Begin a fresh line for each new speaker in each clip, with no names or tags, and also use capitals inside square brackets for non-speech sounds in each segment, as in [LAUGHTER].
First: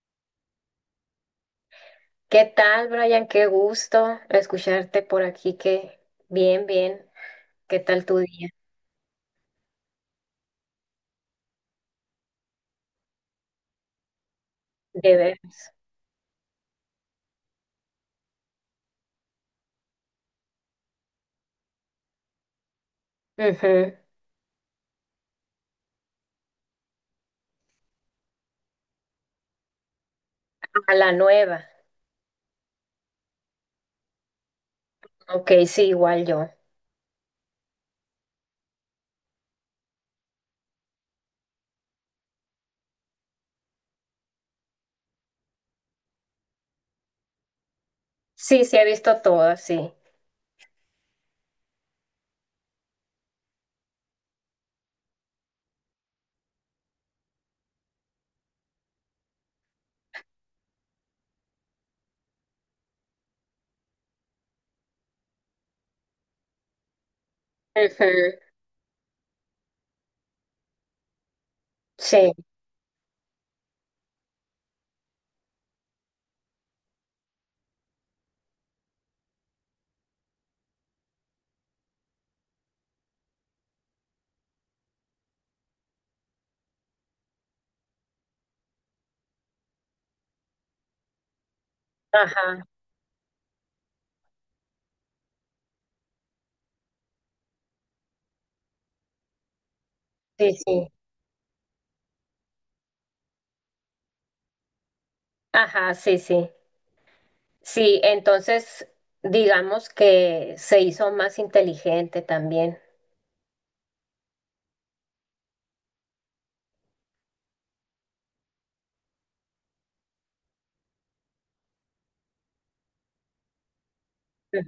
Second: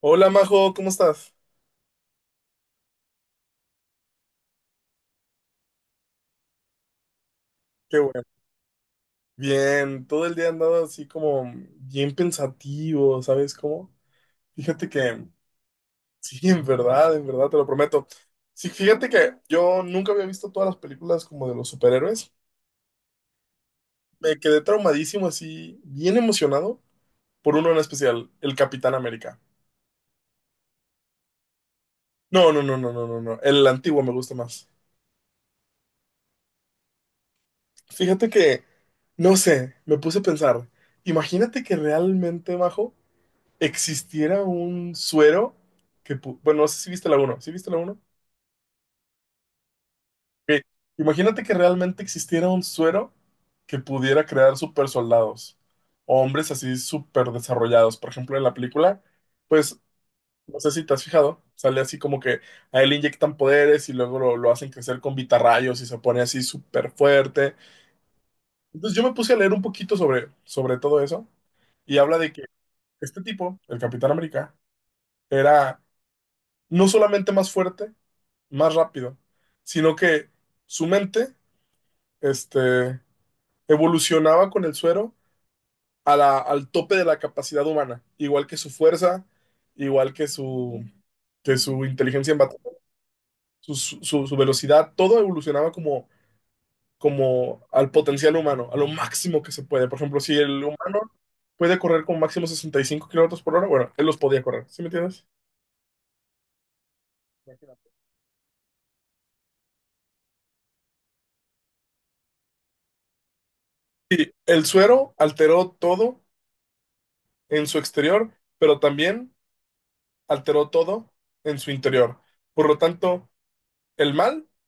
Hola Majo, ¿cómo estás?
¿Qué tal, Brian? Qué gusto escucharte por aquí. Que bien, bien. ¿Qué
Qué
tal tu
bueno.
día?
Bien, todo el día he andado así como bien pensativo, ¿sabes cómo? Fíjate
De
que,
veras.
sí, [LAUGHS] en verdad, te lo prometo. Sí, fíjate que yo nunca había visto todas las películas como de los superhéroes.
Ujú.
Me quedé traumadísimo así, bien emocionado por uno en especial, el Capitán América.
A la nueva.
No, no, no, no, no, no, no, el antiguo me gusta más.
Ok, sí, igual yo.
Fíjate que, no sé, me puse a pensar, imagínate que realmente, Majo, existiera un suero que, bueno, no sé si viste la uno, ¿sí viste la uno?
Sí, sí, he visto todas, sí.
Ok, imagínate que realmente existiera un suero que pudiera crear super soldados o hombres así super desarrollados. Por ejemplo, en la película, pues, no sé si te has fijado, sale así como que a él le inyectan poderes y luego lo hacen crecer con vitarrayos y se pone así súper fuerte.
Ujú.
Entonces yo me puse a leer un poquito sobre todo eso y habla
Sí,
de que este tipo, el Capitán América, era no solamente más fuerte, más rápido, sino que su mente, este, evolucionaba con el suero al tope de la capacidad humana, igual que su fuerza, igual que que su inteligencia en batalla,
ajá,
su velocidad, todo evolucionaba como al potencial humano, a lo máximo que se puede. Por ejemplo, si
sí,
el
sí.
humano puede correr con máximo 65 kilómetros por hora, bueno, él los podía correr, ¿sí me entiendes?
Ajá, sí, sí. Sí, entonces digamos que se hizo más inteligente también.
Y el suero alteró todo en su exterior, pero también alteró todo en su interior. Por lo tanto, el mal
Ujú.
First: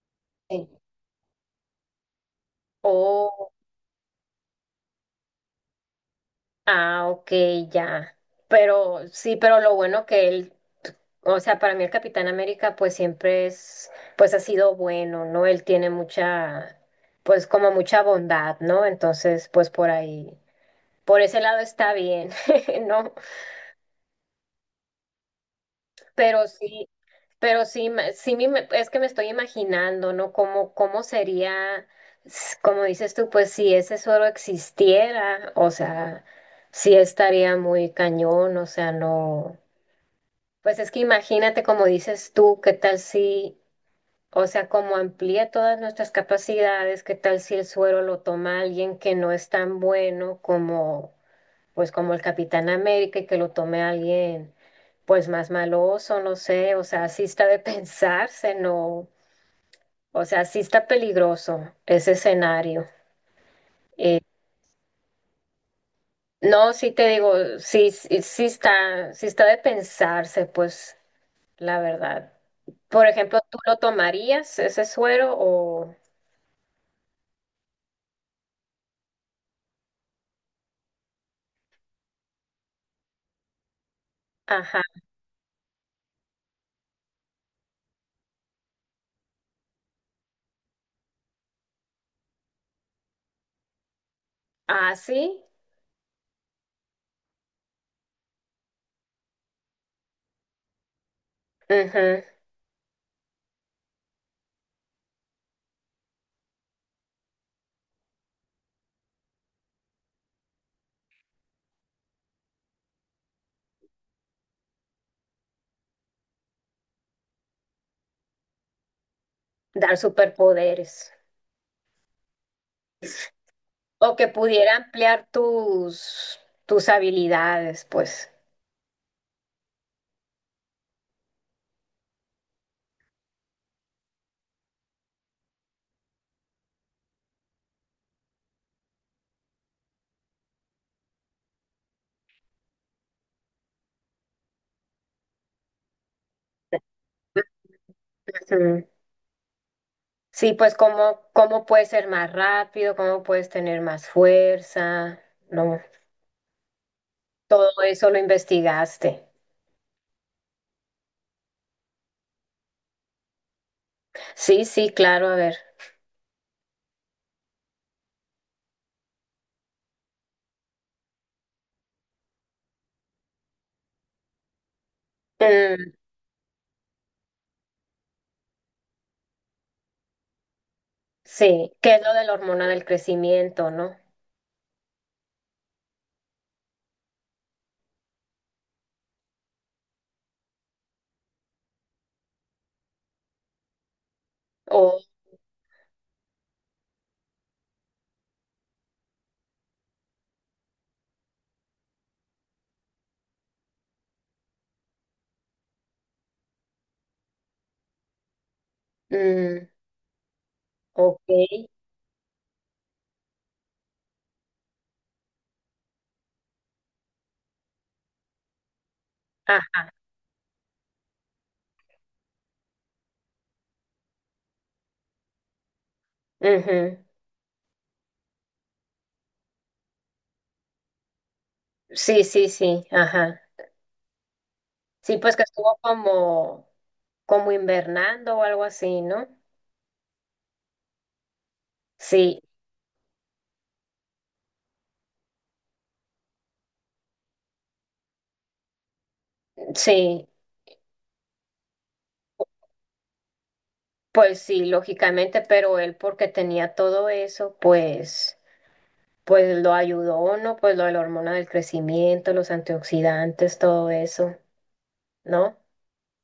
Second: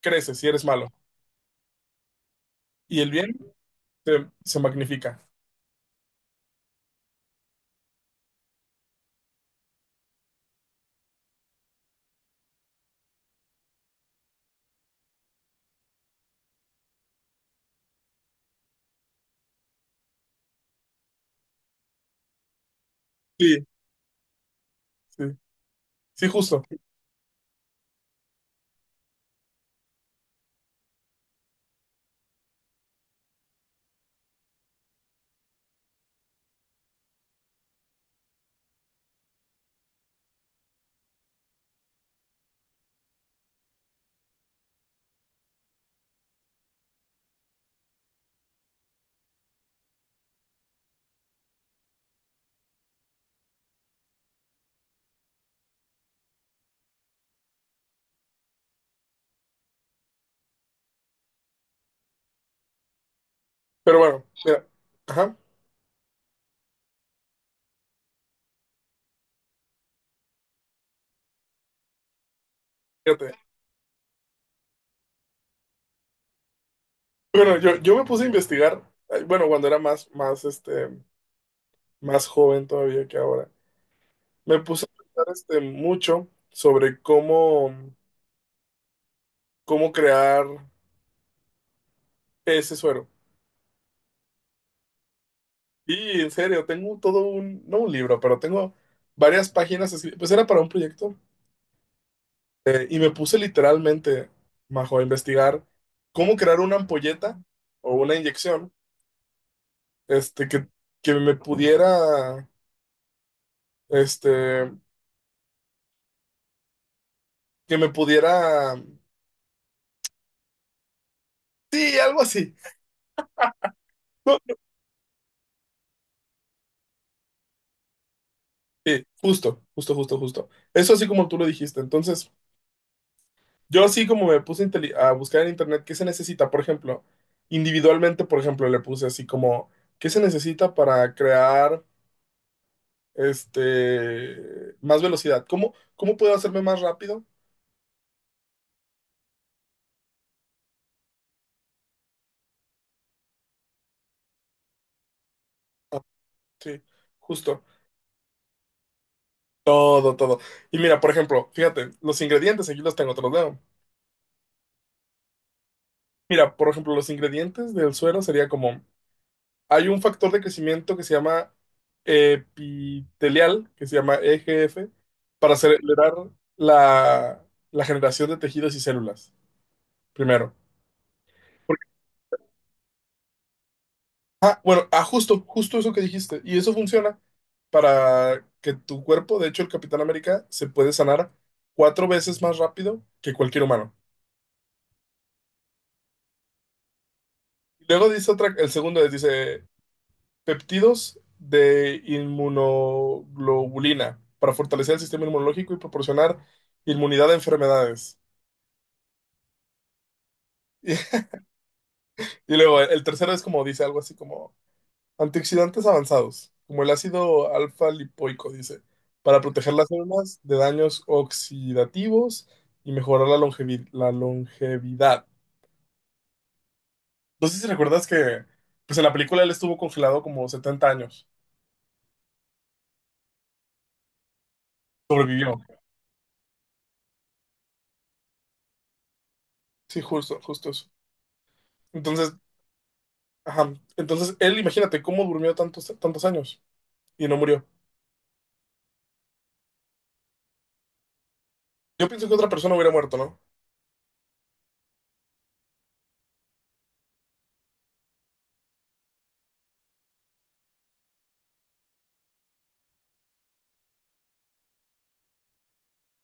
crece si eres
Sí.
malo y el bien
Oh,
se magnifica.
ah, ok, ya. Pero sí, pero lo bueno que él. O sea, para mí el Capitán América pues siempre es, pues ha sido bueno, ¿no? Él tiene mucha, pues como mucha bondad, ¿no? Entonces, pues por ahí, por ese lado está bien, [LAUGHS] ¿no?
Sí, sí, sí,
Pero
justo.
sí, pero sí, es que me estoy imaginando, ¿no? Cómo sería, como dices tú, pues si ese suero existiera, o sea, sí estaría muy cañón, o sea, no. Pues es que imagínate, como dices tú, qué tal si o sea, como amplía todas nuestras capacidades, ¿qué tal si el suero lo toma alguien que no es tan bueno como, pues, como el Capitán América y que lo tome alguien, pues, más maloso, no sé, o sea, sí está de [LAUGHS] pensarse, no, o sea, sí está peligroso ese escenario.
Pero
Eh,
bueno, mira, ajá,
no, sí te digo, sí, sí, sí está de pensarse, pues, la verdad. Por
fíjate.
ejemplo, ¿tú lo tomarías ese suero o,
Bueno, yo me puse a investigar, bueno, cuando era más, más joven todavía que ahora, me
ajá,
puse a pensar mucho sobre cómo, crear ese suero.
así?
Y en serio, tengo todo un, no un libro, pero tengo varias páginas, pues era para un proyecto. Y me puse literalmente, Majo, a investigar cómo crear una ampolleta o una inyección, este, que, que me pudiera, este, que me pudiera,
Dar superpoderes
sí, algo así.
o que
No,
pudiera ampliar tus habilidades, pues.
sí, justo, justo, justo, justo. Eso así como tú lo dijiste. Entonces, yo así como me puse a buscar en internet qué se necesita, por ejemplo, individualmente, por ejemplo, le puse así como, ¿qué se necesita para crear, más velocidad? ¿Cómo puedo hacerme más rápido?
Ujú. Sí, pues cómo puedes ser más rápido, cómo puedes tener más fuerza, ¿no?
Sí, justo.
Todo eso lo investigaste.
Todo, todo. Y mira, por ejemplo, fíjate, los ingredientes, aquí los tengo, te los leo.
Sí, sí, claro, a ver.
Mira, por ejemplo, los ingredientes del suero sería como, hay un factor de crecimiento que se llama epitelial, que se llama EGF, para
Mm,
acelerar la, la generación de tejidos y células, primero.
sí,
Porque,
¿qué es lo de la hormona del crecimiento, no?
ah, bueno, ah, justo, justo eso que dijiste. Y eso funciona para que tu cuerpo, de hecho, el Capitán América se puede sanar cuatro veces más rápido que cualquier humano.
O,
Y luego dice otra, el segundo es, dice peptidos de inmunoglobulina para fortalecer el sistema inmunológico y proporcionar inmunidad a enfermedades.
mm,
[LAUGHS]
ok,
Y luego el tercero es como dice algo así como antioxidantes avanzados, como el ácido alfa lipoico, dice, para proteger
ah,
las células de daños oxidativos y mejorar la la longevidad.
ujú.
No sé si recuerdas que pues en la película él estuvo congelado como 70 años,
Sí, sí, sí, ajá. Sí, pues que
sobrevivió.
estuvo como, invernando o algo así, ¿no?
Sí, justo, justo eso. Entonces,
Sí,
ajá. Entonces, él, imagínate cómo durmió tantos, tantos años y no murió.
sí,
Yo pienso que otra persona hubiera muerto, ¿no?
pues sí, lógicamente, pero él porque tenía todo eso, pues lo ayudó, ¿no? Pues lo de la hormona del crecimiento, los antioxidantes, todo eso, ¿no?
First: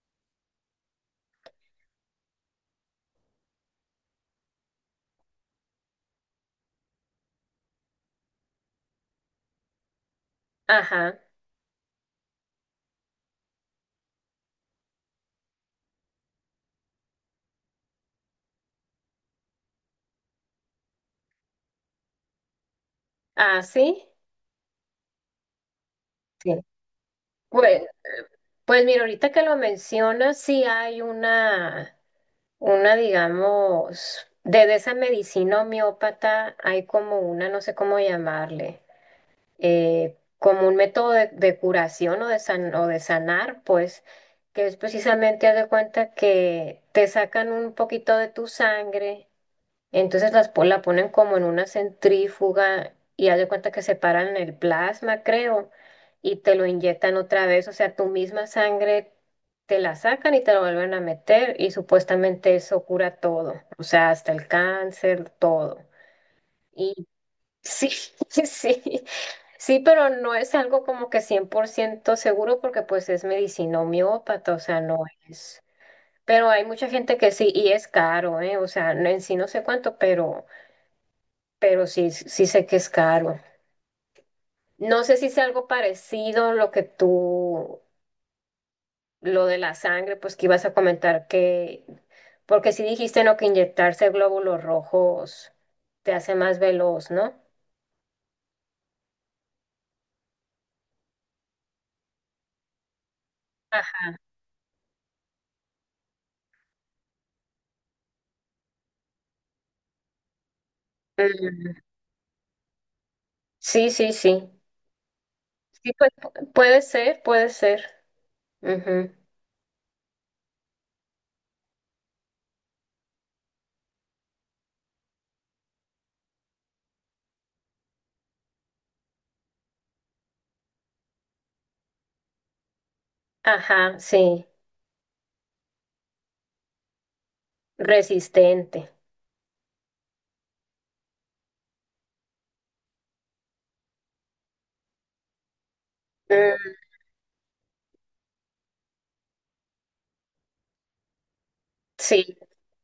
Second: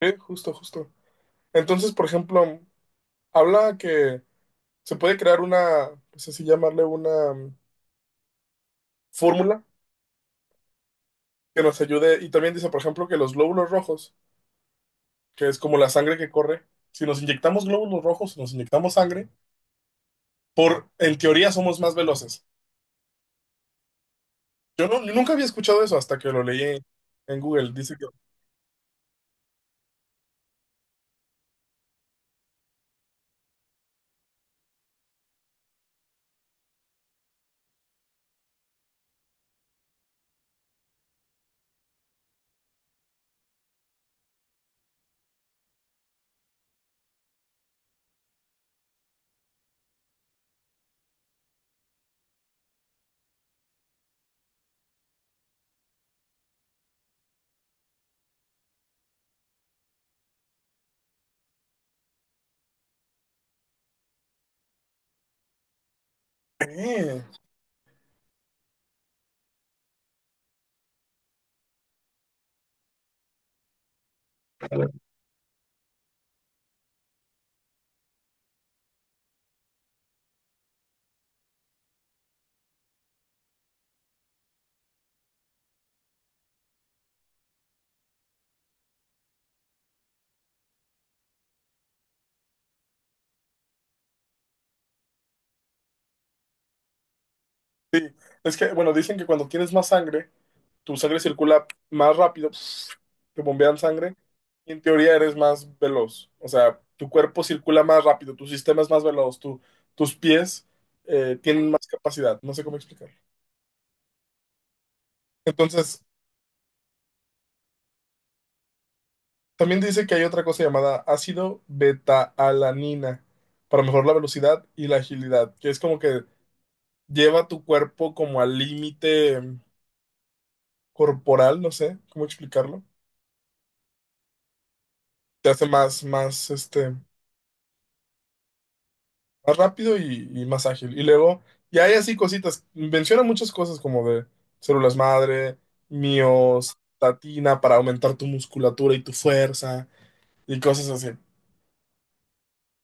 Sí, justo, justo. Entonces, por ejemplo, habla que se puede crear una, no sé si llamarle una fórmula
Ajá.
que nos ayude. Y también dice, por ejemplo, que los glóbulos rojos, que es como la sangre que corre, si nos inyectamos glóbulos rojos, si nos inyectamos sangre, por, en teoría somos más veloces.
Ah, sí.
Yo, no, yo nunca había escuchado eso hasta que lo
Sí.
leí en Google.
Pues,
Dice que...
pues mira, ahorita que lo mencionas, sí hay una, digamos, de esa medicina homeópata hay como una, no sé cómo llamarle. Como un método de curación o de, o de sanar, pues, que es precisamente, haz de cuenta que te sacan un poquito de tu sangre, entonces la ponen como en una centrífuga y haz de cuenta que separan el plasma, creo, y te lo inyectan otra vez, o sea, tu misma sangre te la sacan y te la vuelven a meter y supuestamente eso cura todo, o sea, hasta el cáncer, todo.
"Eh".
Sí, [LAUGHS] sí, sí, pero no es algo como que 100% seguro porque pues es medicina homeópata, o sea, no es. Pero hay mucha gente que sí, y es caro, ¿eh? O sea, en sí no sé cuánto, pero sí, sí sé que es caro. No sé si es algo parecido lo de la sangre, pues que ibas a comentar que, porque sí dijiste, ¿no? Que inyectarse glóbulos rojos te hace más veloz, ¿no?
Es que, bueno, dicen que cuando tienes más sangre tu sangre circula más rápido, [SNIFFS] te bombean
Ajá.
sangre, y en teoría eres más veloz. O sea, tu cuerpo circula más rápido, tu sistema es más veloz, tu- tus pies tienen
Mm,
más capacidad. No sé cómo explicarlo.
sí, sí, sí. Sí,
Entonces,
pues puede ser, puede ser. Ujú.
también dice que hay otra cosa llamada ácido beta-alanina para mejorar la velocidad y la agilidad, que es como que lleva tu cuerpo como al límite corporal, no sé cómo explicarlo.
Ajá, sí,
Te hace más,
resistente.
más rápido y más ágil. Y luego, y hay así cositas, menciona muchas cosas como de células madre,
Mm,
miostatina para aumentar tu musculatura y tu fuerza y cosas así.
sí,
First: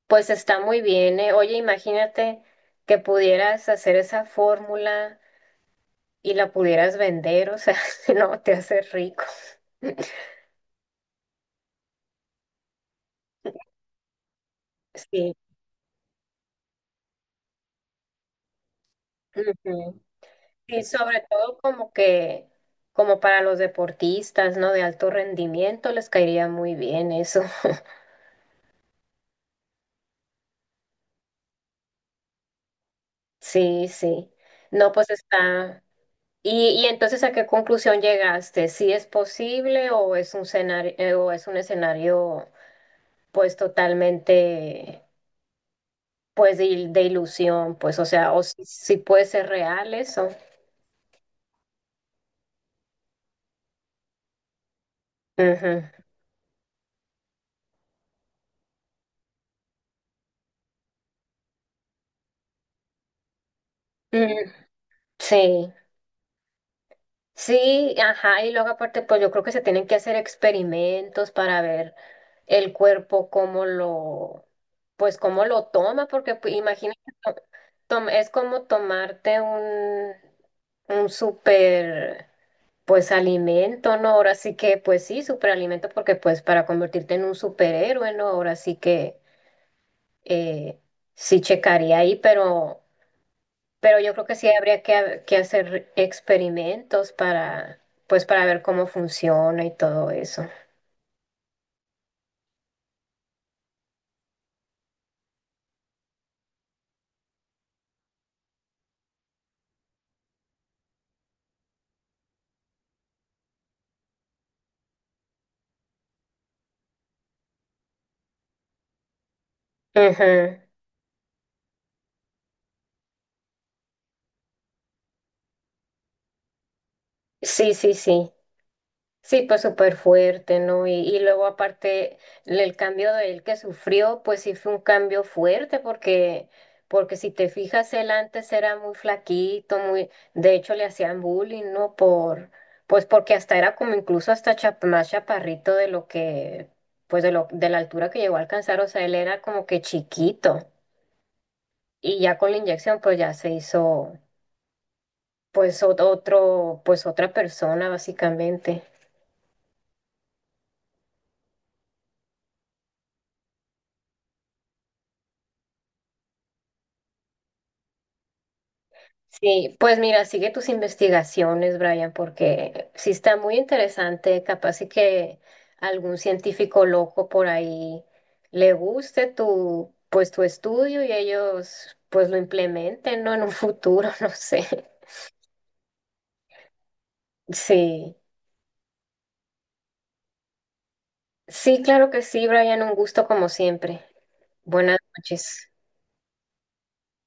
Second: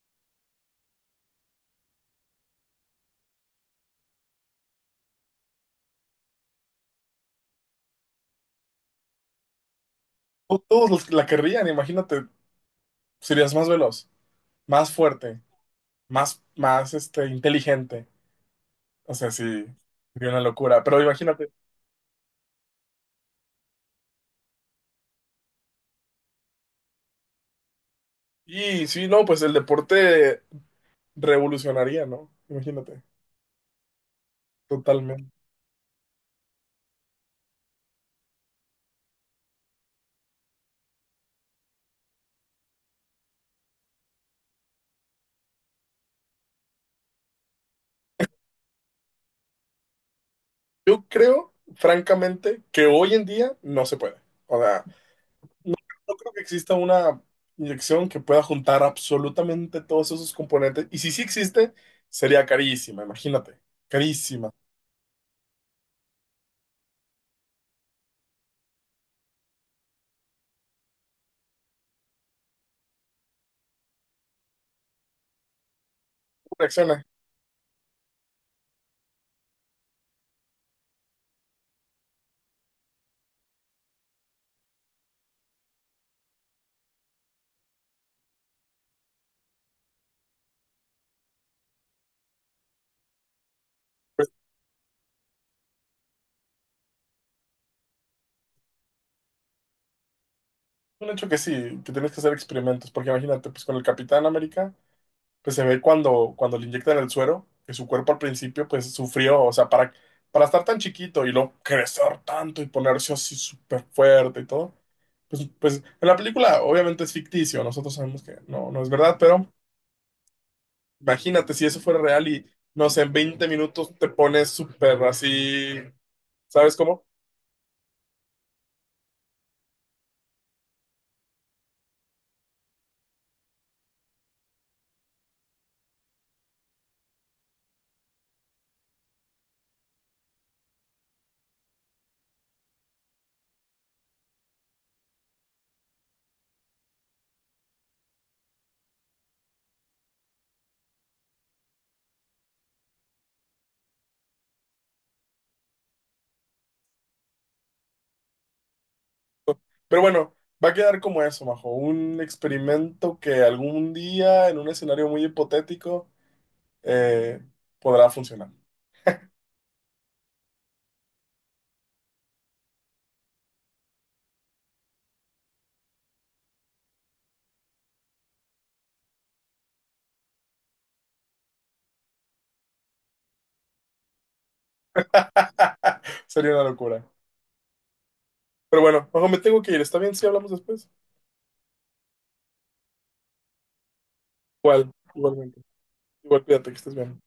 pues está muy bien, ¿eh? Oye, imagínate que pudieras hacer esa fórmula y la pudieras vender, o sea, [LAUGHS] no, te haces rico.
Todos los que la querrían, imagínate, serías más veloz, más
Sí.
fuerte, más inteligente. O sea, sí,
Ujú.
sería una
Sí,
locura, pero
sobre
imagínate.
todo como que, como para los deportistas, ¿no? De alto rendimiento les caería muy bien eso. [LAUGHS]
Y sí, no, pues el deporte revolucionaría, ¿no? Imagínate,
Sí, sí. No, pues
totalmente.
está. Y entonces, ¿a qué conclusión llegaste? ¿Si es posible o es un escenario, pues totalmente pues de, de ilusión, pues, o sea, o si puede ser real eso?
Yo creo, francamente, que hoy en día no se puede. O sea,
Ujú.
no creo que exista una inyección que pueda juntar absolutamente todos esos componentes. Y si sí existe, sería carísima, imagínate.
Mm,
Carísima.
sí, sí, ajá, y luego aparte, pues yo creo que se tienen que hacer experimentos para ver el cuerpo cómo lo, pues cómo lo toma, porque pues,
¿Cómo
imagínate,
reacciona?
es como tomarte un súper Pues alimento, ¿no? Ahora sí que, pues sí, superalimento, porque pues para convertirte en un superhéroe, ¿no? Ahora sí que eh, sí checaría ahí, pero, yo creo
Pues es
que sí habría que, que hacer experimentos para ver cómo funciona y todo eso.
un hecho que sí, que tienes que hacer experimentos, porque imagínate, pues con el Capitán América pues se ve cuando, cuando le inyectan el suero, que su cuerpo al principio pues sufrió, o sea, para estar tan chiquito y luego crecer tanto y ponerse así súper fuerte y todo, pues, pues en la película obviamente es ficticio, nosotros sabemos que no, no es verdad, pero
Ujú.
imagínate si eso fuera real y no sé, en 20 minutos te pones súper así, ¿sabes cómo?
Sí, sí, sí. Sí, pues súper fuerte, ¿no? Y luego aparte el cambio de él que sufrió, pues sí fue un cambio fuerte porque si te fijas, él antes era muy flaquito, muy, de hecho le hacían bullying, ¿no? Pues porque hasta era como incluso hasta más chaparrito de lo que, pues de lo, de la altura que llegó a alcanzar, o sea, él era como que chiquito y ya con la inyección pues ya se hizo pues otra persona básicamente.
Pero bueno. Va a quedar como eso, Majo, un experimento que algún día en un escenario muy hipotético eh, podrá funcionar.
Sí, pues mira, sigue tus investigaciones, Brian, porque sí está muy interesante, capaz y que algún científico loco por ahí le guste tu estudio y ellos pues lo implementen, ¿no? En un futuro, [LAUGHS] no sé.
[LAUGHS] Sería una locura.
Sí,
Pero bueno, ojo, me tengo que ir. ¿Está bien si hablamos después?
sí, claro que sí, Brian, un gusto como siempre.
Igual,
Buenas
igualmente.
noches.
Igual, cuídate, que estés bien.